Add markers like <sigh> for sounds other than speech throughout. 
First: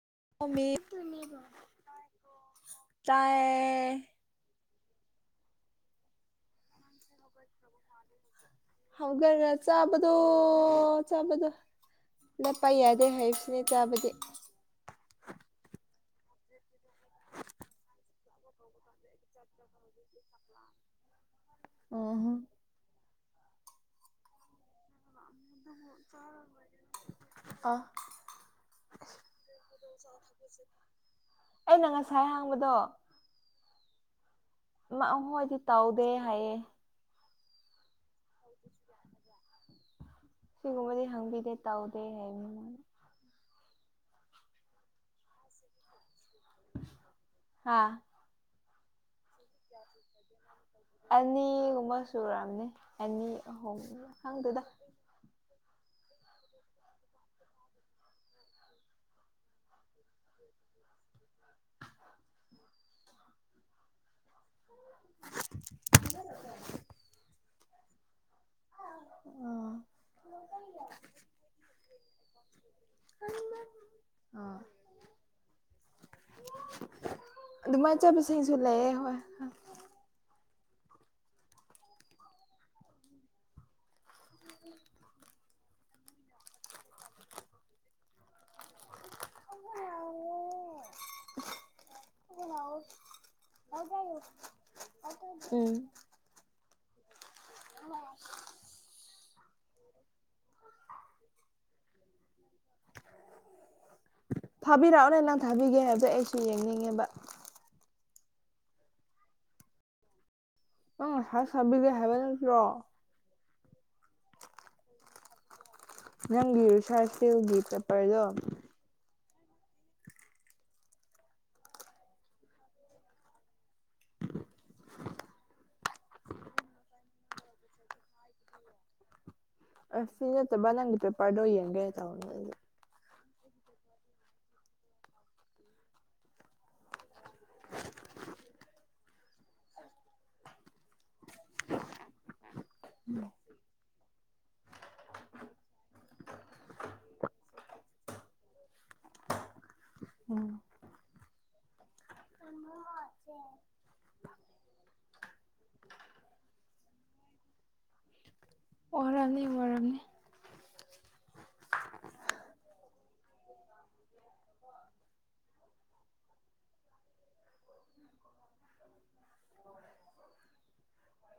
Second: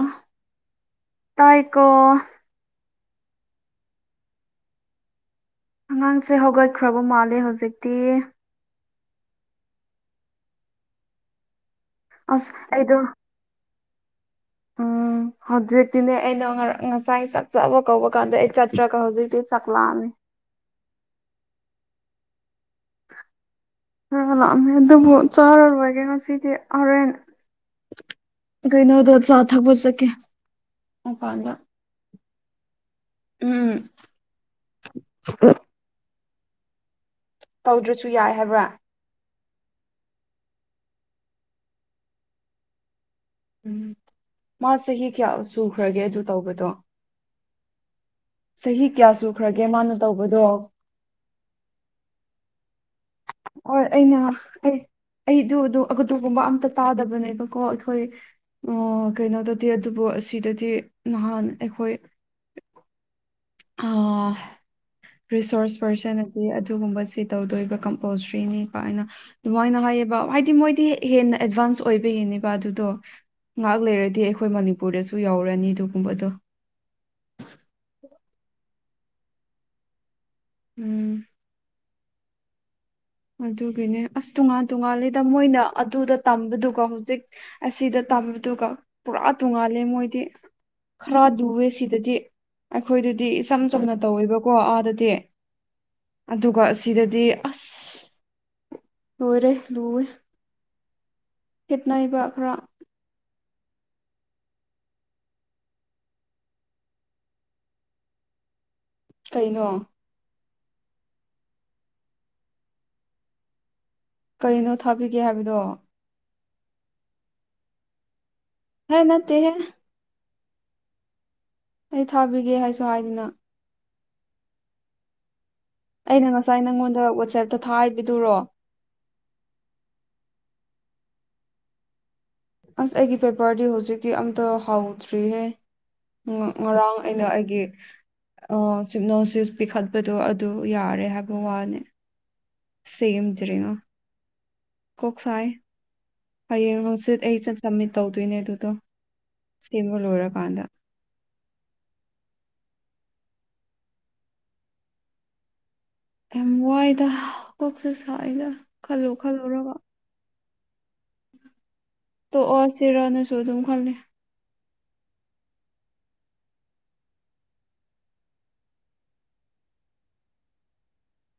ꯑ ꯇꯥꯏꯀꯣ <unintelligible> ꯆꯥꯏ ꯑꯉꯥꯡꯁꯦ ꯍꯧꯒꯠꯈ꯭ꯔꯕ ꯃꯥꯜꯂꯦ ꯍꯧꯖꯤꯛꯇꯤ ꯍꯧꯒꯔ ꯆꯥꯕꯗꯨ ꯆꯥꯕꯗꯨ ꯑꯁ ꯂꯄꯥꯏ ꯑꯩꯗꯣ ꯌꯥꯗꯦ ꯍꯥꯏꯁꯅꯤ ꯆꯕꯗꯤ ꯎꯝ ꯍꯧꯖꯤꯛꯇꯤꯅꯦ ꯑꯩꯅ ꯉꯔꯥꯡ ꯉꯁꯥꯏ ꯆꯞ ꯆꯥꯕ ꯀꯧꯕ <unintelligible> ꯆꯠꯇ꯭ꯔꯀ ꯍꯧꯖꯤꯛꯇ ꯆꯛꯂꯝꯃꯤ ꯑꯣꯍꯣ ꯈꯔ ꯂꯥꯛꯑꯝꯃꯦ ꯑꯗꯨꯕꯨ ꯆꯥꯔꯔꯣꯏꯒꯦ ꯉꯁꯤꯗꯤ ꯍꯣꯔꯦꯟ ꯑꯥ ꯀꯩꯅꯣꯗꯣ ꯆꯥ ꯊꯛꯄ ꯆꯠꯀꯦ ꯃꯄꯥꯟꯗ <unintelligible> ꯍꯥꯡꯕꯗꯣ ꯎꯝ ꯃꯥ ꯍꯣꯏꯗꯤ ꯇꯧꯗꯦ ꯍꯥꯏꯌꯦ ꯇꯧꯗ꯭ꯔꯁꯨ ꯌꯥꯏ ꯍꯥꯏꯕ꯭ꯔꯥ ꯁꯤꯒꯨꯝꯕꯗꯤ ꯍꯪꯕꯤꯗꯦ ꯇꯧꯗꯦ ꯍꯥꯏ ꯃꯥ ꯆꯍꯤ ꯀꯌꯥ ꯁꯨꯈ꯭ꯔꯒꯦ ꯑꯗꯨ ꯇꯧꯕꯗꯣ ꯍꯥ ꯆꯍꯤ ꯀꯌꯥ ꯁꯨꯈ꯭ꯔꯒꯦ ꯃꯥꯅ ꯇꯧꯕꯗꯣ ꯑꯅꯤꯒꯨꯝꯕ ꯁꯨꯔꯝꯅꯤ ꯑꯅꯤ ꯑꯍꯨꯝ ꯑꯣꯏ ꯑꯩꯅ ꯈꯪꯗꯦꯗ ꯑꯩ ꯑꯩꯗꯨ ꯑꯗꯨ ꯑꯗꯨꯗꯒꯨꯝꯕ ꯑꯝꯇ ꯇꯥꯗꯕꯅꯦꯕꯀꯣ ꯑꯩꯈꯣꯏ ꯑꯣ ꯀꯩꯅꯣꯗꯗꯤ ꯑꯗꯨꯕꯨ ꯑꯁꯤꯗꯗꯤ ꯅꯍꯥꯟ ꯑꯩꯈꯣꯏ ꯑꯥ ꯔꯤꯁꯣꯔꯁ ꯄꯔꯁꯟꯗꯤ ꯑꯗꯨꯒꯨꯝꯕꯁꯤ ꯇꯧꯗꯣꯏꯕ ꯑꯣꯁ꯭ꯔꯤꯅꯤ ꯄ ꯍꯥꯏꯅ ꯑꯥ ꯑꯗꯨꯃꯥꯏꯅ ꯍꯥꯏꯌꯦꯕ ꯍꯥꯏꯗꯤ ꯃꯣꯏ ꯍꯦꯟꯅ ꯑꯦꯗꯚꯥꯟꯁ ꯑꯣꯏꯕ ꯌꯦꯡꯅꯦꯕ ꯑꯗꯨꯗꯣ ꯉꯥꯏꯍꯥꯛ ꯂꯩꯔꯗꯤ ꯑꯩꯈꯣꯏ ꯑꯥ ꯃꯅꯤꯄꯨꯔꯗꯁꯨ ꯌꯥꯎꯔꯅꯤ ꯑꯗꯨꯒꯨꯝꯕꯗꯣ ꯑꯗꯨ ꯆꯠꯄꯁꯤ ꯁꯨ ꯂꯩꯌꯦ ꯍꯣꯏ ꯎꯝ ꯑꯗꯨꯒꯤꯅꯦ ꯑꯁ ꯇꯣꯉꯥꯟ ꯇꯣꯉꯥꯜꯂꯤꯗ ꯃꯣꯏꯅ ꯑꯗꯨꯗ ꯇꯝꯕꯗꯨꯒ ꯍꯧꯖꯤꯛ ꯑꯁꯤꯗ ꯇꯝꯕꯗꯨꯒ ꯄꯨꯔꯥ ꯇꯣꯡꯉꯥꯜꯂꯤ ꯃꯣꯏꯗꯤ ꯈꯔ ꯂꯨꯑꯦ ꯁꯤꯗꯗꯤ ꯑꯩꯈꯣꯏꯗꯨꯗꯤ ꯏꯆꯝ ꯆꯝꯅ ꯇꯧꯋꯦꯕꯀꯣ ꯑꯥꯗꯗꯤ ꯎꯝ ꯑꯗꯨꯒ ꯑꯁꯤꯗꯗꯤ ꯑꯁ ꯂꯣꯢꯔꯦ ꯂꯣꯏ <unintelligible> ꯈꯦꯠꯅꯥꯏꯕ ꯈꯔ ꯊꯥꯕꯤꯔꯛꯑꯣꯅ ꯅꯪ ꯊꯥꯕꯤꯒꯦ ꯍꯥꯏꯕꯁꯣ ꯑꯩꯁꯨ ꯌꯦꯡꯅꯤꯡꯉꯦꯕ ꯀꯩꯅꯣ <unintelligible> ꯁꯥꯕꯤꯒꯦ ꯍꯥꯏꯕ ꯅꯠꯇ꯭ꯔꯣ ꯀꯔꯤꯅꯣ ꯊꯥꯕꯤꯒꯦ ꯍꯥꯏꯕꯗꯣ ꯅꯪꯒꯤ ꯔꯨꯁꯥꯔ ꯁꯦꯜꯒꯤ ꯄꯦꯄꯔꯗꯣ ꯍ ꯅꯠꯇꯦꯍꯦ ꯑꯩ ꯊꯥꯕꯤꯒꯦ ꯍꯥꯏꯁꯨ ꯍꯥꯏꯗꯅ ꯑꯩꯅ ꯉꯁꯥꯏ ꯅꯪꯉꯣꯟꯗ ꯋꯥꯆꯦꯞꯇ ꯊꯥꯕꯤꯗꯨꯨꯔꯣ ꯑꯁꯤ ꯅꯠꯇꯕ ꯅꯤꯡꯒꯤ ꯄꯦ ꯄꯥꯗꯣꯌꯦꯒꯦ <unintelligible> ꯑꯁ ꯑꯩꯒꯤ ꯄꯦꯄꯔꯗꯤ ꯍꯧꯖꯤꯛꯇꯤ ꯑꯝꯇ ꯍꯥꯎꯗ꯭ꯔꯤꯍꯦ ꯉꯥ ꯉꯔꯥꯡ ꯑꯩꯅ ꯑꯩꯒꯤ ꯑꯣ ꯁꯤꯞꯅꯣꯁꯤꯁ ꯄꯤꯈꯠꯄꯗꯣ ꯑꯗꯨ ꯌꯥꯔꯦ ꯍꯥꯏꯕ ꯋꯥꯅꯤ ꯁꯦꯝꯗ꯭ꯔ‌ꯤ ꯉ‌ꯣ ꯀꯣꯛ ꯁꯥꯏ ꯍꯌꯦꯡ ꯍꯪꯆꯤꯠ ꯑꯩ ꯆꯠ ꯁꯕꯃꯤꯠ ꯇꯧꯗꯣꯏꯅꯦ ꯑꯗꯨꯗꯣ ꯁꯦꯝꯕ ꯂꯣꯏꯔꯀꯥꯟꯗ ꯀꯟꯕ ꯍꯧꯔꯛꯑꯁꯦ ꯌꯥꯝ ꯋꯥꯏꯗ ꯀ‌ꯣꯛꯁꯨ ꯁꯥꯏꯗ ꯈꯜꯂꯨ ꯑꯣꯏꯔꯝꯅꯤ ꯈꯜꯂꯨꯒ ꯑꯣꯏꯔꯝꯅꯤ ꯇꯣꯛꯑ ꯁꯤꯔꯅꯁꯨ ꯑꯗꯨꯝ ꯈꯜꯂꯤ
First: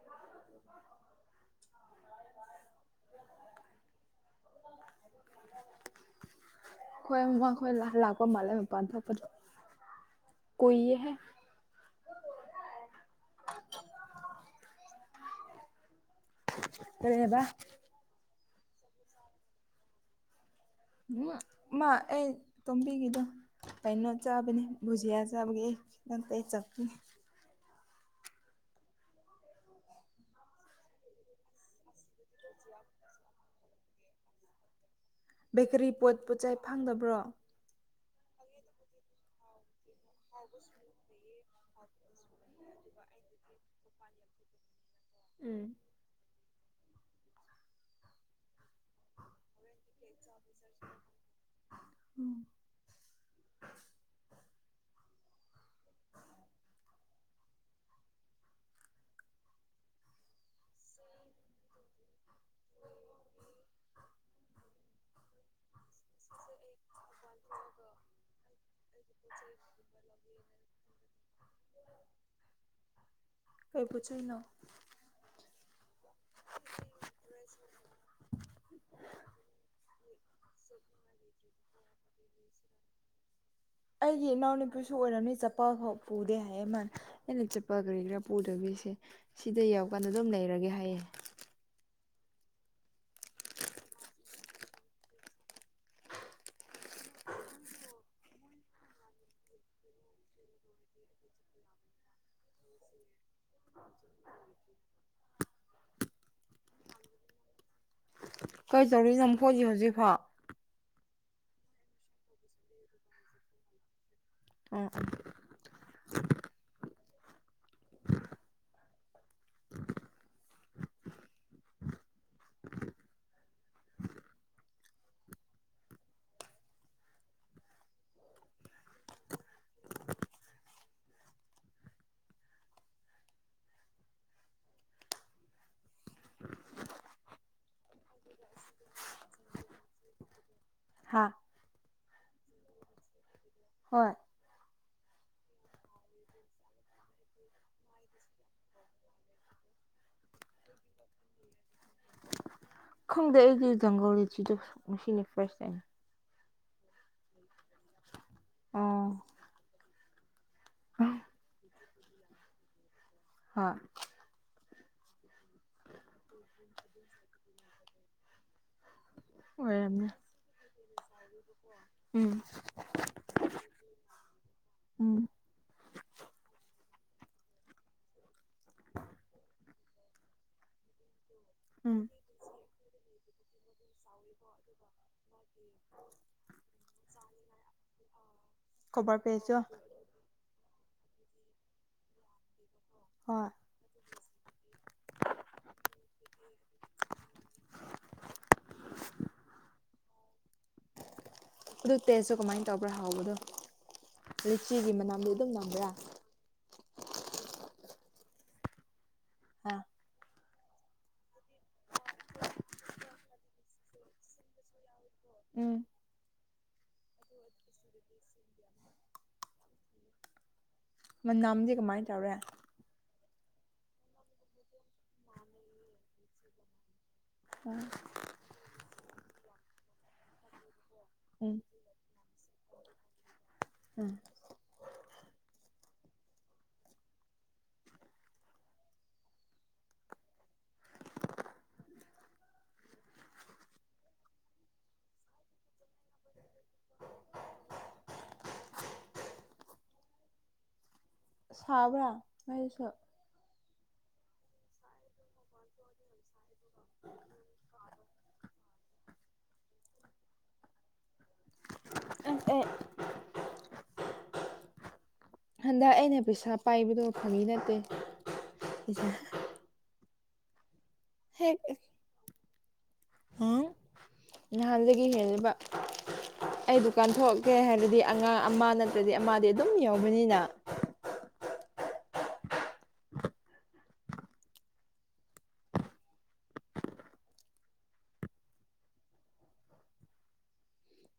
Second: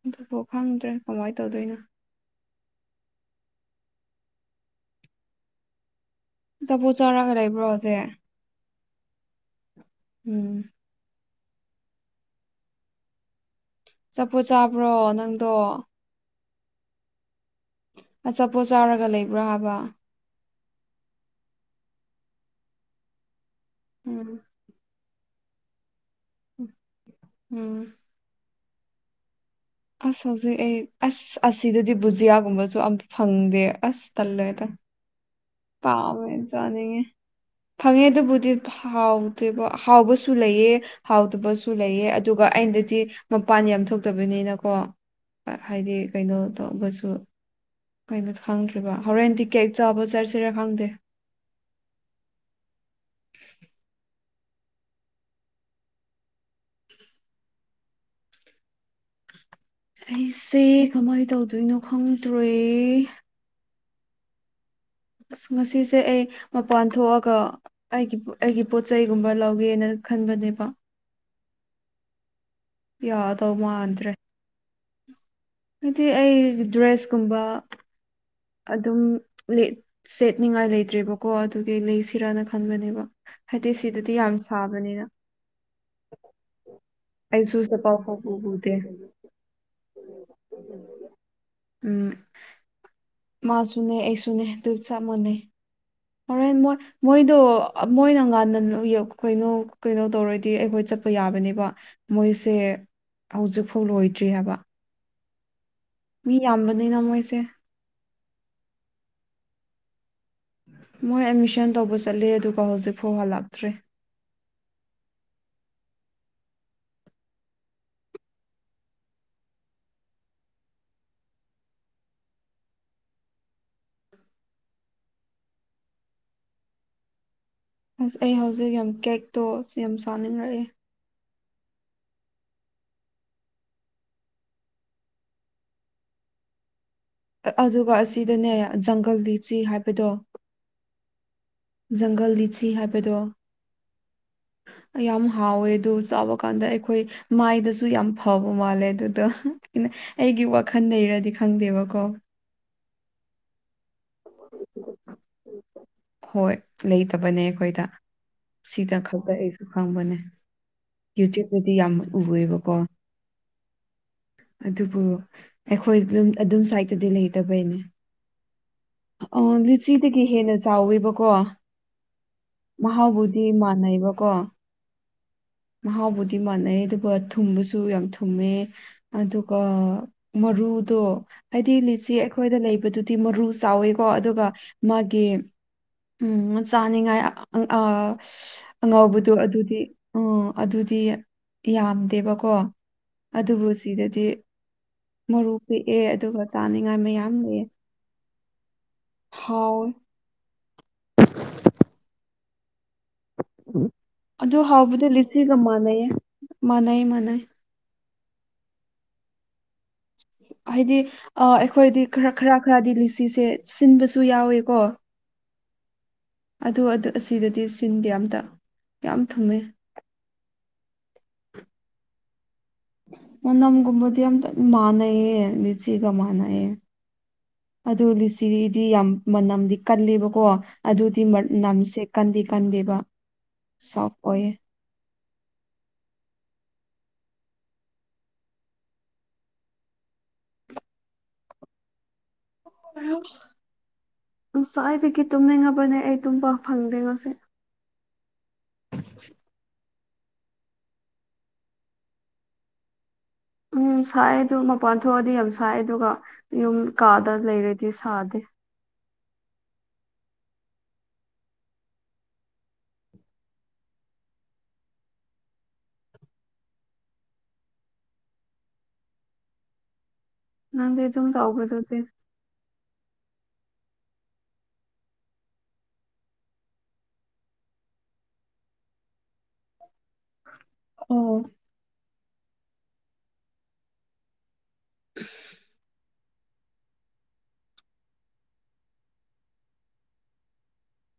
ꯑꯗꯨꯐꯥꯎ ꯈꯪꯗ꯭ꯔꯦ ꯀꯃꯥꯏꯅ ꯇꯧꯗꯣꯏꯅꯣ ꯑꯆꯥꯄꯣꯠ ꯈꯣꯏ ꯆꯥꯔꯒ ꯃꯃꯥ ꯂꯩꯕ꯭ꯔꯣ ꯈꯣꯏ ꯂ ꯍꯧꯖꯤꯛ ꯂꯥꯛꯄ ꯃꯥꯂꯦ ꯃꯄꯥꯟ ꯊ‌ꯣꯛꯄꯗ‌ꯣ ꯎꯝ ꯀꯨꯏ ꯍꯦ ꯑꯆꯄꯣꯠ ꯆꯥꯕ꯭ꯔꯣ ꯅꯪꯗꯣ ꯀꯔꯤ ꯍꯥꯏꯕ ꯑꯆꯥꯄꯣꯠ ꯆꯥꯎꯥꯔꯒ ꯂꯩꯕ꯭ꯔꯥ ꯍꯥꯏꯕ ꯎ ꯃꯥ ꯑꯩ ꯇꯣꯝꯕꯤꯒꯤꯗꯣ ꯀꯩꯅꯣ ꯎꯝ ꯆꯥꯕꯅꯦ ꯕꯨꯖꯤꯌꯥ ꯆꯥꯕꯒꯤ ꯑꯩ ꯅꯠꯇꯦ ꯆꯠ <unintelligible> ꯎꯝ ꯑꯁ ꯍꯧꯖꯤꯛ ꯑꯩ ꯑꯁ ꯑꯁꯤꯗꯗꯤ ꯕꯨꯖꯤꯌꯥꯒꯨꯝꯕꯁꯨ ꯑꯝꯇ ꯐꯪꯗꯦ ꯑꯁ ꯇꯜꯂꯦꯗ <unintelligible> ꯕꯦꯀꯔꯤ ꯄꯣꯠ ꯄꯣꯠꯆꯩ ꯆꯅꯤꯡꯉꯦ ꯐꯪꯗꯕ꯭ꯔꯣ ꯐꯪꯉꯦ ꯑꯗꯨꯕꯨꯗꯤ ꯍꯥꯎꯇꯦꯕ ꯍꯥꯎꯕꯁꯨ ꯂꯩꯌꯦ ꯍꯥꯎꯇꯕꯁꯨ ꯂꯩꯌꯦ ꯑꯗꯨꯒ ꯑꯩꯅꯗꯤ ꯃꯄꯥꯟ ꯌꯥꯝ ꯊꯣꯛꯇꯕꯅꯤꯅꯀꯣ ꯍꯣꯏ ꯎꯝ ꯍꯥꯏꯗꯤ ꯀꯩꯅꯣ ꯇꯧꯕꯁꯨ ꯀꯩꯅꯣ ꯈꯪꯗ꯭ꯔꯤꯕ ꯍꯣꯔꯦꯟꯗꯤ ꯀꯦꯛ ꯆꯥꯕ ꯆꯠꯁꯤꯔꯦꯥ ꯈꯪꯗꯦ ꯎꯝ ꯑꯩꯁꯦ ꯀꯃꯥꯏꯅ ꯇꯧꯗꯣꯏꯅꯣ ꯈꯪꯗ꯭ꯔꯦ ꯑꯁ ꯉꯁꯤ ꯁꯦ ꯑꯩ ꯃꯄꯥꯟ ꯊꯣꯛꯑꯒ ꯑꯩꯒꯤ ꯑꯩꯒꯤ ꯄꯣꯠꯆꯩꯒꯨꯝꯕ ꯂꯧꯒꯦꯅ ꯈꯟꯕꯅꯦꯕ ꯌꯥꯗꯧ ꯃꯥꯟꯗ꯭ꯔꯦ ꯀꯤꯅꯣ ꯑꯗꯨꯗꯤ ꯑꯩ ꯗ꯭ꯔꯦꯁꯀꯨꯝꯕ ꯑꯗꯨꯝ ꯁꯦꯠꯅꯤꯡꯉꯥꯏ ꯂꯩꯇ꯭ꯔꯦꯕꯀꯣ ꯑꯗꯨꯒꯤ ꯂꯩꯁꯤꯔꯥꯅ ꯈꯟꯕꯅꯦꯕ ꯍꯥꯏꯗꯤ ꯁꯤꯗꯗꯤ ꯑꯩꯒꯤ ꯌꯥꯝ ꯏꯅꯥꯎꯅꯨꯄꯤꯁꯨ ꯁꯥꯕꯅꯤꯅ ꯑꯣꯏꯔꯝꯃꯤ ꯆꯄꯜ ꯐꯥꯎ ꯄꯨꯗꯦ ꯍꯥꯏꯌꯦ ꯃꯥꯅ ꯑꯩꯅ ꯑꯩꯁꯨ ꯆꯠꯜ ꯆꯄꯜ ꯀꯔꯤ ꯐꯥꯎ ꯒꯤꯔꯥ ꯄꯨ ꯄꯨꯗꯦ ꯄꯨꯗꯕꯁꯦ ꯁꯤꯗ ꯌꯥꯎꯀꯥꯟꯗ ꯑꯗꯨꯝ ꯂꯩꯔꯒꯦ ꯍꯥꯏꯌꯦ ꯎꯝ ꯃꯥꯁꯨꯅꯦ ꯑꯩꯁꯨꯅꯦ ꯇꯨ ꯆꯞ ꯃꯥꯟꯅꯩ ꯍ‌ꯣꯔꯦꯟ ꯃꯣꯏ ꯃꯣꯏꯗꯣ ꯃꯣꯏꯅ ꯉꯟꯅ ꯀꯩꯅꯣ ꯀꯩꯅꯣ ꯇꯧꯔꯗꯤ ꯑꯩꯈꯣꯏ ꯆꯠꯄ ꯌꯥꯕꯅꯦꯕ ꯃꯣꯏꯁꯦ ꯍꯧꯖꯤꯛꯐꯥꯎ ꯂꯣꯏꯗ꯭ꯔꯤ ꯍꯥꯏꯕ ꯃꯤ ꯌꯥꯝꯕꯅꯤꯅ ꯃꯣꯏꯁꯦ ꯀꯩ ꯇꯧꯔꯤꯅ‌ꯣ ꯃꯈ‌ꯣꯏꯗꯤ ꯍꯧꯖꯤꯛꯐꯥꯎ ꯃꯣꯏ ꯑꯦꯠꯃꯤꯁꯟ ꯇꯧꯕ ꯆꯠꯂꯦ ꯑꯗꯨꯒ ꯍꯧꯖꯤꯛ ꯐꯥꯎ ꯍꯜꯂꯛꯇ꯭ꯔꯦ ꯑꯣ <inaudible> <inaudible> ꯑꯁ ꯑꯩ ꯍꯧꯖꯤꯛ ꯌꯥꯝ ꯀꯦꯛꯇꯣ ꯌꯥꯝ ꯆꯥꯅꯤꯡꯔꯛꯑꯦ ꯑꯗꯨꯒ ꯑꯁꯤꯗꯅꯦ ꯖꯪꯒꯜ ꯂꯤꯁꯤ ꯍꯥꯏꯕꯗꯣ ꯍꯥꯥ ꯖꯪꯒꯜ ꯂꯤꯁꯤ ꯍꯥꯏꯕꯗꯣ ꯍꯣꯏ ꯑ ꯌꯥꯝ ꯍꯥꯎꯋꯦ ꯑꯗꯨ ꯆꯥꯕ ꯀꯥꯟꯗ ꯑꯩꯈꯣꯏ ꯃꯥꯏꯗꯁꯨ ꯌꯥꯝ ꯐꯕ ꯃꯥꯜꯂꯦ ꯑꯗꯨꯗ‌ꯣ ꯑꯩꯒꯤ ꯋꯥꯈꯜ ꯗꯩꯔꯗꯤ ꯈꯪꯗꯦꯕꯀꯣ ꯈꯪꯗꯦ ꯑꯩꯗꯤ ꯖꯪꯒꯜ ꯂꯤꯁꯤꯗ‌ꯣ ꯉꯁꯤꯅ ꯐꯥꯔꯁ ꯇꯥ꯭ꯏꯝ ꯍꯣꯏ ꯂꯩꯇꯕꯅꯦ ꯑꯩꯈꯣꯏꯗ ꯁꯤꯗ ꯑꯣ ꯈꯛꯇ ꯑꯩꯁꯨ ꯈꯪꯕꯅꯦ ꯍꯣꯏ ꯐ꯭ꯌꯨꯇ꯭ꯌꯨꯞꯇꯗꯤ ꯌꯥꯝ ꯎꯌ‌ꯦꯕꯀꯣ ꯍ‌ꯣꯏ ꯑꯗꯨꯕꯨ ꯑꯩꯈꯣꯏ ꯑꯗꯨꯝ ꯁꯥꯏꯠꯇꯗꯤ ꯂꯩꯇꯕꯩꯅꯦ ꯑ ꯑꯣꯏꯔꯝꯅꯤ ꯂꯤꯆꯤꯗꯒꯤ ꯍꯦꯟꯅ ꯆꯥꯎꯋꯦꯕꯀꯣ ꯎꯝ ꯃꯍꯥꯎꯕꯨꯗꯤ ꯃꯥꯟꯅꯩꯕꯀꯣ ꯎꯝ ꯃꯍꯥꯎꯕꯨꯗꯤ ꯃꯥꯟꯅꯩ ꯑꯗꯨꯒ ꯊꯨꯝꯕꯁꯨ ꯌꯥꯝ ꯊꯨꯝꯃꯦ ꯑꯗꯨꯒ ꯃꯔꯨꯗꯣ ꯍꯥꯏꯗꯤ ꯎꯝ ꯂꯤꯆꯤ ꯑꯩꯣꯏꯗ ꯂꯩꯕꯗꯨꯗꯤ ꯃꯔꯨ ꯆꯥꯎꯋꯤꯀꯣ ꯑꯗꯨꯒ ꯃꯥꯒꯤ ꯎꯝ ꯆꯥꯅꯤꯡꯉꯥꯏ ꯀꯣꯕꯔ ꯑꯉꯥꯎꯕꯗꯣ ꯄꯦꯁꯇꯣ ꯑꯗꯨꯗꯤ ꯑꯣ ꯑꯗꯨꯗꯤ ꯌꯥꯝꯗꯦꯕꯀꯣ ꯍꯣꯏ ꯑꯗꯨꯕꯨ ꯁꯤꯗꯗꯤ ꯃꯔꯨ ꯄꯤꯛꯑꯦ ꯑꯗꯨꯒ ꯆꯥꯅꯤꯡꯉꯥꯏ ꯃꯌꯥꯝ ꯂꯩꯑꯦ ꯍꯥꯎꯌ‌ꯦ ꯑꯗꯨ ꯇꯦꯁꯇꯨ ꯀꯃꯥꯏꯅ ꯇꯧꯕ꯭ꯔꯥ ꯍꯥꯎꯕꯗꯣ ꯑꯗꯨ ꯂꯤꯆꯤꯒꯤ ꯍꯥꯎꯕꯗꯤ ꯃꯅꯝꯗꯤ ꯑꯗꯨꯝ ꯂꯤꯆꯤꯒ ꯅꯝꯕ꯭ꯔꯥ ꯃꯥꯟꯅꯩꯌꯦ ꯃꯥꯟꯅꯩ ꯃꯥꯟꯅꯩ ꯍꯥꯥ ꯍꯥꯏꯗꯤ ꯑ ꯑꯩꯈꯣꯏꯗꯤꯔ ꯈꯔ ꯈꯔꯗꯤ ꯂꯤꯆꯤꯁꯦ ꯁꯤꯟꯕꯁꯨ ꯌꯥꯎꯋꯦꯀꯣ ꯎꯝ ꯑꯗꯨ ꯑꯁꯤꯗꯗꯤ ꯁꯤꯟꯗꯤ ꯑꯇ ꯌꯥꯝ ꯊꯨꯝꯃꯦ ꯃꯅꯥꯝꯁꯦ ꯀꯃꯥꯏꯅ ꯇꯧꯔꯦ ꯃꯝꯒꯨꯝꯕꯗꯤ ꯌꯥꯝ ꯃꯥꯅꯌꯦ ꯅꯅꯤꯆꯤꯒ ꯃꯥꯅꯑꯦ ꯑꯗꯨ ꯂꯤꯁꯤꯗꯤ ꯌꯥꯝ ꯃꯅꯝꯗꯤ ꯀꯂꯕꯀꯣ ꯑꯗꯨ ꯁꯤ ꯎꯝ ꯅꯝꯁꯦ ꯀꯟꯗꯤꯦ ꯀꯟꯗꯦꯕ ꯎꯝ ꯁꯣꯐ ꯑꯣꯏꯌꯦ ꯁ꯭ꯋꯥꯏꯗꯒꯤ ꯇꯨꯝꯅꯤꯡꯉꯕꯅꯦ ꯑꯩ ꯇꯨꯝꯕ ꯐꯪꯗꯦ ꯉꯣꯁꯦ ꯁꯕ꯭ꯔꯥ ꯃꯁꯨ ꯎꯝ ꯁꯥꯏ ꯑꯗꯨ ꯃꯄꯥꯟ ꯊꯣꯛꯑꯗꯤ ꯌꯥꯝ ꯁꯥꯏ ꯑꯗꯨꯒ ꯌꯨꯝ ꯀꯥꯗ ꯂꯩꯔꯗꯤ ꯁꯥꯗꯦ ꯑꯦ <inaudible> ꯍꯟꯗꯛ ꯑꯩꯅ ꯄꯩꯁꯥ ꯄꯥꯏꯕꯗꯣ ꯐꯪꯉꯤ ꯅꯠꯇꯦ ꯅꯪ ꯍꯦꯛ <inaudible> ꯅꯍꯥꯟꯗꯒꯤ ꯍꯦꯜꯂꯤꯕ ꯑꯩ ꯗꯨꯀꯥꯟ ꯊꯣꯛꯂꯀꯦ ꯍꯥꯏꯔꯗꯤ ꯑꯉꯥꯡ ꯑꯃ ꯅꯠꯇ꯭ꯔꯗꯤ ꯑꯃꯗꯤ ꯑꯗꯨꯝ ꯌꯎꯧꯕꯅꯤꯅ ꯑꯣ ꯎꯝ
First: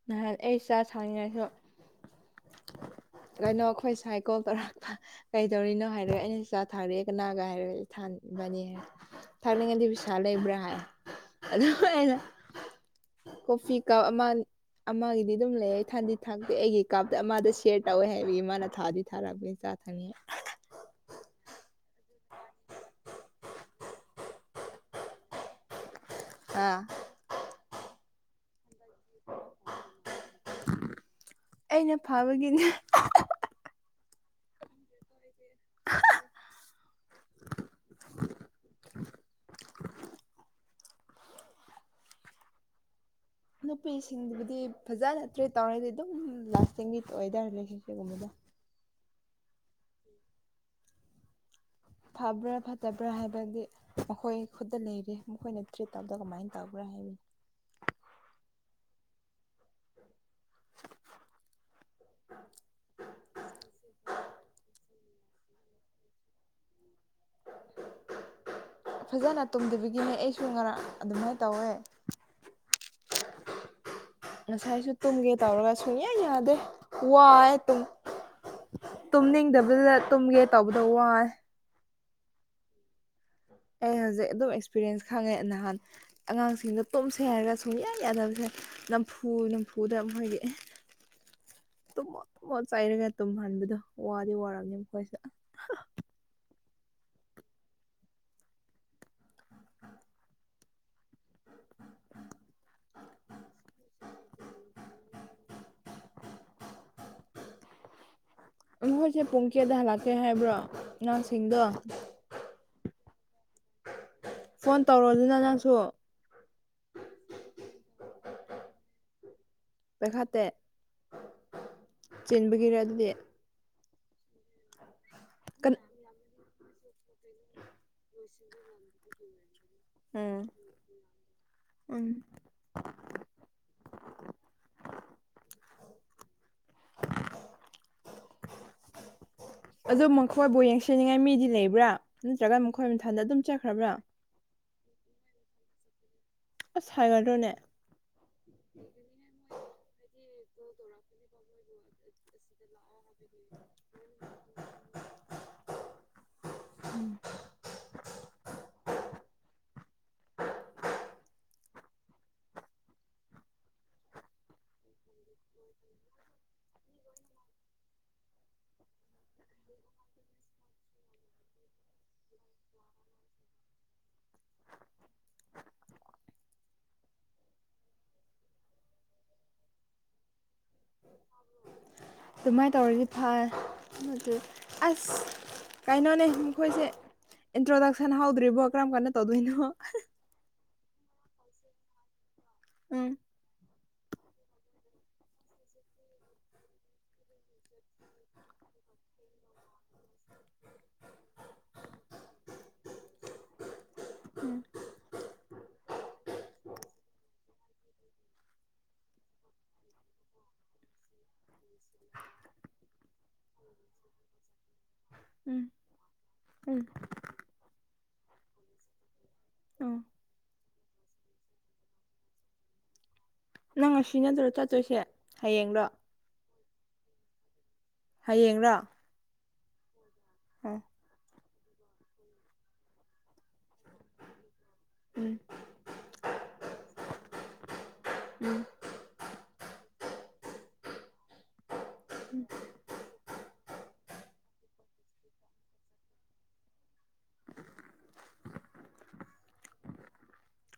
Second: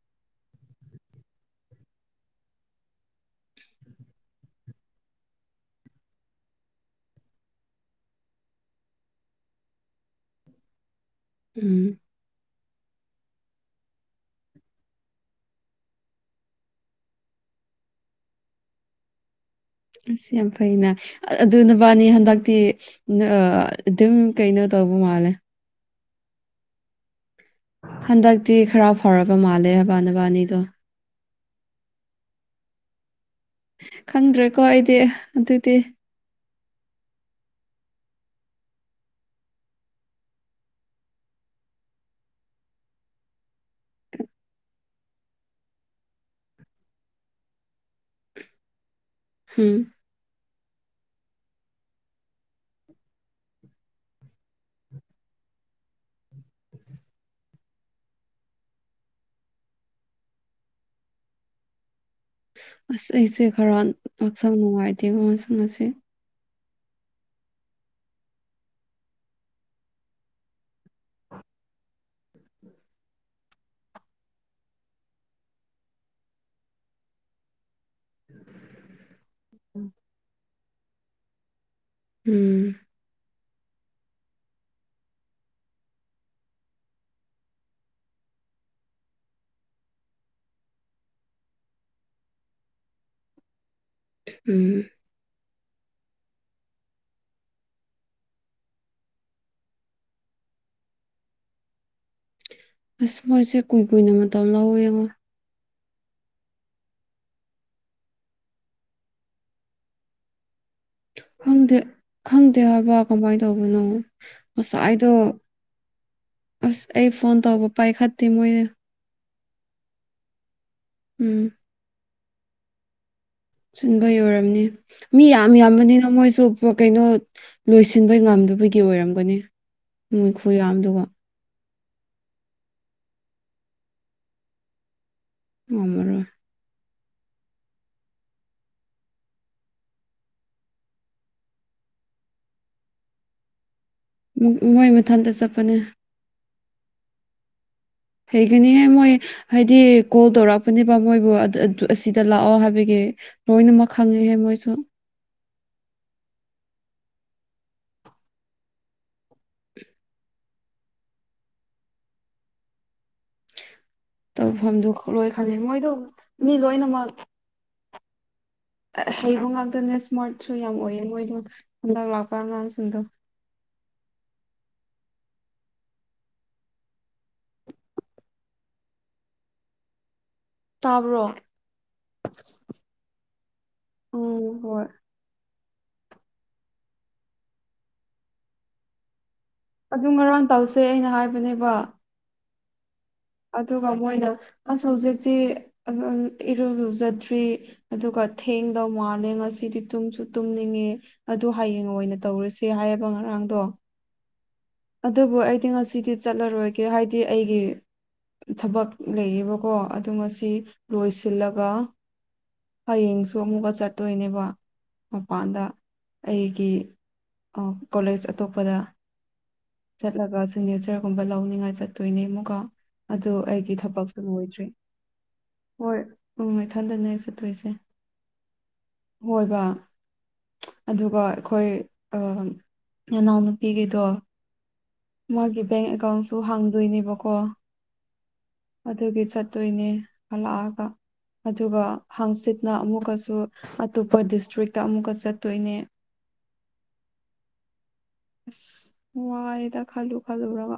ꯅꯍꯥꯟ ꯑꯩ ꯆꯥꯛ ꯁꯥꯡꯅꯤꯡꯉꯥꯏꯁꯨ <inaudible> ꯂꯅꯣ ꯑꯩꯈꯣꯏ ꯁꯥꯏꯀꯣꯜ ꯇꯧꯔꯛꯄ ꯀꯩꯗꯧꯔꯤꯅꯣ ꯍꯥꯏꯔꯣ ꯑꯩꯅ ꯆ ꯆꯥ ꯊꯥꯔꯛꯑꯦ ꯀꯅꯥꯒ ꯍꯥꯏꯔꯣ ꯊꯥꯟꯕꯅꯤ ꯊꯥꯛꯅꯤꯡꯉꯗꯤ ꯄꯩꯁꯥ ꯂꯩꯕ꯭ꯔꯥ ꯍꯥꯏ ꯑꯗꯨ ꯎꯝ ꯑꯩꯅ ꯀꯣꯐꯤ ꯀꯞ ꯑꯃ ꯑꯃꯒꯤꯗꯤ ꯑꯗꯨꯝ ꯂꯩ ꯊꯟꯗꯤ ꯊꯥꯛꯇꯤ ꯑꯩꯒꯤ ꯀꯥꯞꯇ ꯑꯃꯗꯦꯌꯔ ꯇꯧꯋꯦ ꯍꯥꯏꯕꯤ ꯃꯥꯅ ꯊꯥꯗꯤ ꯊꯥꯔꯛꯄ ꯑꯁ ꯌꯥꯝ ꯐꯩꯅꯦ ꯑꯗꯨꯅꯕꯥꯅꯤ ꯍꯟꯗꯛꯇꯤ ꯑꯗꯨꯝ ꯀꯩꯅꯣ ꯇꯧꯕ ꯃꯥꯜꯂꯦ ꯑꯥ ꯍꯟꯗꯛꯇꯤ ꯈꯔ ꯐꯥꯎꯔꯕ ꯃꯥꯜꯂꯦ ꯍꯕꯥꯅꯕꯅꯤꯗꯣ ꯑꯩꯅ ꯐꯥꯕꯒꯤꯅꯦ ꯈꯪꯗ꯭ꯔꯦꯀꯣ ꯑꯩꯗꯤ ꯑꯗꯨꯗꯤ ꯅꯨꯄꯤꯁꯤꯡꯗꯨꯕꯨꯗꯤ ꯐꯖꯅ ꯇ꯭ꯔꯦꯠ ꯇꯧꯔꯗꯤ ꯑꯗꯨꯝ ꯂꯥꯁꯇꯤꯡꯒꯤ ꯑꯣꯏꯇꯥꯔꯦ ꯔꯤꯂꯦꯁꯟꯁꯤꯞꯀꯨꯝꯕꯗ ꯍꯝ ꯐꯕ꯭ꯔꯥ ꯐꯠꯇꯕ꯭ꯔꯥ ꯍꯥꯏꯕꯗꯤ ꯃꯈꯣꯏ ꯈꯨꯠꯇ ꯂꯩꯔꯤ ꯃꯈꯣꯏꯅ ꯇ꯭ꯔꯤꯠ ꯇꯧꯕꯗ ꯀꯃꯥꯏꯅ ꯇꯧꯕ꯭ꯔꯥ ꯍꯥꯏꯕꯅꯤ <unintelligible> ꯑꯁ ꯑꯩꯁꯦ ꯈꯔ ꯉꯛꯁꯥꯡ ꯅꯨꯡꯉꯥꯏꯇꯦ ꯉꯁꯤ <unintelligible> ꯐꯖꯅ ꯇꯨꯝꯗꯕꯤꯒꯤꯅꯦ ꯑꯩꯁꯨ ꯉꯔꯥꯡ ꯑꯗꯨꯃꯥꯏꯅ ꯇꯧꯋꯦ <unintelligible> ꯉꯁꯥꯏꯁꯨ ꯇꯨꯝꯒꯦ ꯇꯧꯔꯒ ꯁꯨꯡꯌꯥ ꯌꯥꯗꯦ ꯋꯥꯌꯦ ꯇꯨꯝ ꯇꯨꯝꯅꯤꯡꯗꯕꯗ ꯇꯨꯝꯒꯦ ꯇꯧꯕꯗꯣ ꯋꯥꯢ ꯎꯝ ꯑꯩ ꯍꯧꯖꯤꯛ ꯑꯗꯨꯝ ꯑꯦꯛꯁꯄꯤꯔꯤꯌꯦꯟꯁ ꯈꯪꯉꯦ ꯅꯍꯥꯟ ꯑꯉꯥꯡꯁꯤꯡꯗꯣ ꯇꯨꯝꯁꯦ ꯍꯥꯏꯔꯒ ꯁꯨꯡꯌꯥ ꯌꯥꯗꯕꯅꯦ ꯅꯝꯐꯨ ꯅꯝꯐꯨꯗ ꯃꯣꯏꯒꯤ ꯇꯨꯝꯃꯣ ꯇꯨꯝꯃꯣ ꯆꯩꯔꯒ ꯇꯨꯝꯍꯟꯕꯗꯣ ꯋꯥꯗꯤ ꯋꯥꯔꯕꯅꯤ ꯎꯝ ꯃꯈꯣꯏꯁꯦ ꯑꯁ ꯃꯣꯏꯁꯦ ꯀꯨꯏ ꯀꯨꯏꯅ ꯃꯇꯝ ꯂꯧꯋꯦꯕꯣ <inaudible> ꯅꯈꯣꯏꯁꯦ ꯄꯨꯡ ꯀꯌꯥꯗ ꯍꯜꯂꯛꯀꯦ ꯍꯥꯏꯕ꯭ꯔꯣ ꯑꯉꯥꯡꯁꯤꯡꯗꯣ ꯈꯪꯗꯦ ꯈꯪꯗꯦ ꯍꯥꯏꯕ ꯀꯃꯥꯏꯅ ꯇꯧꯕꯅꯣ ꯐꯣꯟ ꯉꯁꯥꯏꯗꯣ ꯇꯧꯔꯣꯗꯅ ꯅꯪꯁꯨ ꯑꯁ ꯑꯩ ꯐꯣꯟ ꯇꯧꯕ ꯄꯥꯏꯈꯠꯇꯦ ꯃꯣꯏꯅ ꯄꯥꯢꯈꯠꯇꯦ ꯎꯝ ꯆꯦꯟꯕꯒꯤꯔ ꯑꯗꯨꯗꯤ ꯁꯤꯟꯕ ꯌꯣꯏꯔꯝꯅꯤ ꯃꯤ ꯌꯥꯝ ꯀꯟ ꯌꯥꯝꯕꯅꯤꯅ ꯃꯣꯏꯁꯨ ꯀꯩꯅꯣ ꯂꯣꯏꯁꯤꯟꯕ ꯉꯝꯗꯕꯒꯤ ꯑꯣꯏꯔꯝꯒꯅꯤ ꯃꯤ ꯎꯝ ꯈꯨꯌꯥꯝꯗꯨꯒ ꯎꯝ ꯉꯝꯃꯔꯣꯏ ꯑꯗꯨꯝ ꯃꯈꯣꯏꯕꯨ ꯌꯦꯡꯁꯟꯅꯤꯡꯉꯥꯏ ꯃꯤꯗꯤ ꯂꯩꯕ꯭ꯔꯥ ꯅꯠꯇ꯭ꯔꯒꯅ ꯃꯈꯣꯏ ꯃꯊꯟꯗ ꯑꯗꯨꯝ ꯆꯠꯈ꯭ꯔꯕ꯭ꯔꯥ ꯃꯣꯏ ꯃꯊꯟꯇ ꯆꯠꯄꯅꯦ ꯑꯁ ꯍꯩꯒꯥꯗꯔꯣꯅꯦ ꯍꯩꯒꯅꯤꯍꯦ ꯃꯣꯏ ꯍꯥꯏꯗꯤ ꯀꯣꯜ ꯇꯧꯔꯛꯄꯅꯦꯕ ꯃꯣꯏꯕꯨ ꯑꯁꯤꯗ ꯂꯥꯛꯑꯣ ꯍꯥꯏꯕꯒꯤ ꯂꯣꯏꯅꯃꯛ ꯈꯪꯉꯦꯍꯦ ꯃꯣꯏꯁꯨ ꯎꯝ ꯇꯧꯐꯝꯗꯨ ꯂꯣꯏ ꯈꯜꯂꯦ ꯃꯣꯏꯗꯣ ꯃꯤ ꯂꯣꯏꯅꯃꯛ ꯍꯩꯕ ꯉꯥꯛꯇꯅꯦ ꯏꯁꯃꯥꯔꯠꯁꯨ ꯌꯥꯝ ꯑꯣꯏꯌꯦ ꯃꯣꯏꯗ ꯍꯟꯗꯛ ꯂꯥꯛꯄ ꯑꯉꯥꯡꯁꯤꯡꯗꯣ ꯇꯥꯕ꯭ꯔꯣ ꯑꯗꯨꯃꯥꯏꯅ ꯇꯧꯔꯗꯤ ꯐꯩ ꯑꯗꯨ ꯎꯝ ꯍꯣꯏ ꯑꯁ ꯀꯩꯅꯣꯅꯦ ꯃꯈꯣꯏꯁꯦ ꯏꯟꯇ꯭ꯔꯣꯗꯛꯁꯟ ꯍꯧꯗ꯭ꯔꯤꯕꯣ ꯀꯔꯝ ꯀꯥꯟ ꯇꯧꯗꯣꯏꯅꯣ ꯑꯗꯨꯨꯝ ꯉꯔꯥꯡ ꯇꯧꯁꯦ ꯑꯩꯅ ꯍꯥꯏꯕꯅꯦꯕ ꯎꯝ ꯑꯗꯨꯒ ꯃꯣꯏꯅ ꯑꯁ ꯍꯧꯖꯤꯛꯇꯤ ꯏꯔꯨ ꯂꯨꯖꯗ꯭ꯔꯤ ꯑꯗꯨꯒ ꯊꯦꯡꯗꯧ ꯃꯥꯜꯂꯦ ꯉꯁꯤꯗꯤ ꯇꯨꯝꯁꯨ ꯇꯨꯝꯅꯤꯡꯉꯦ ꯑꯗꯨ ꯍꯌꯦꯡ ꯑꯣꯏꯅ ꯇꯧꯔꯁꯦ ꯍꯥꯏꯌꯦꯕ ꯉꯔꯥꯡꯗꯣ ꯎꯝ ꯑꯗꯨꯕꯨ ꯑꯩꯗꯤ ꯉꯁꯤꯗꯤ ꯆꯠꯂꯔꯣꯏꯒꯦ ꯍꯥꯏꯗꯤ ꯑꯩꯒꯤ ꯊꯕꯛ ꯂꯩꯌꯦꯕꯀꯣ ꯑꯗꯨ ꯃꯁꯤ ꯂꯣꯏꯁꯤꯜꯂꯒ ꯍꯌꯦꯡꯁꯨ ꯑꯃꯨꯛꯀ ꯆꯠꯇꯣꯏꯅꯦꯕ ꯃꯄꯥꯟꯗ ꯎꯝ ꯑꯩꯒꯤ ꯎꯝ ꯀꯣꯂꯦꯖ ꯑꯇꯣꯞꯄꯗ ꯑꯝ ꯆꯠꯂꯒ ꯁꯤꯒꯅꯦꯆꯔꯒꯨꯝꯕ ꯂꯧꯅꯤꯡꯉꯥꯏ ꯆꯠꯇꯣꯏꯅꯦ ꯑꯃꯨꯛꯒ ꯑꯣ ꯑꯩꯒꯤ ꯅꯪ ꯉꯁꯤ ꯊꯕꯛꯁꯨ ꯅꯠꯇ꯭ꯔꯣ ꯂꯣꯏꯗ꯭ꯔꯤ ꯆꯠꯇꯣꯏꯁꯦ ꯍꯌꯦꯡꯔꯣ ꯍꯣꯏ ꯎꯝ ꯏꯊꯟꯗꯅꯦ ꯑꯩ ꯆꯠꯇꯣꯏꯁꯦ ꯍꯌꯦꯡꯂ ꯍꯣꯏꯕ ꯑꯗꯨꯒ ꯑꯩꯈꯣꯏ ꯏꯅꯥꯎꯅꯨꯄꯤꯈꯩꯗꯣ ꯎꯝ ꯃꯥꯒꯤ ꯕꯦꯡ ꯑꯦꯀꯥꯎꯟꯁꯨ ꯍꯥꯡꯗꯣꯏꯅꯦꯕꯀꯣ ꯎꯝ ꯑꯗꯨꯒꯤ ꯆꯠꯇꯣꯏꯅꯦ ꯍꯜꯂꯛꯑꯒ ꯑꯗꯨꯒ ꯍꯥꯡꯆꯤꯠꯅ ꯑꯃꯨꯛꯀꯁꯨ ꯑꯇꯣꯞꯄ ꯗꯤꯁꯇ꯭ꯔꯤꯛꯇ ꯑꯃꯨꯛꯀ ꯆꯠꯇꯣꯏꯅꯦ ꯑꯁ ꯋꯥꯌꯦꯗ ꯈꯜꯂꯨ ꯈꯜꯂꯨꯒ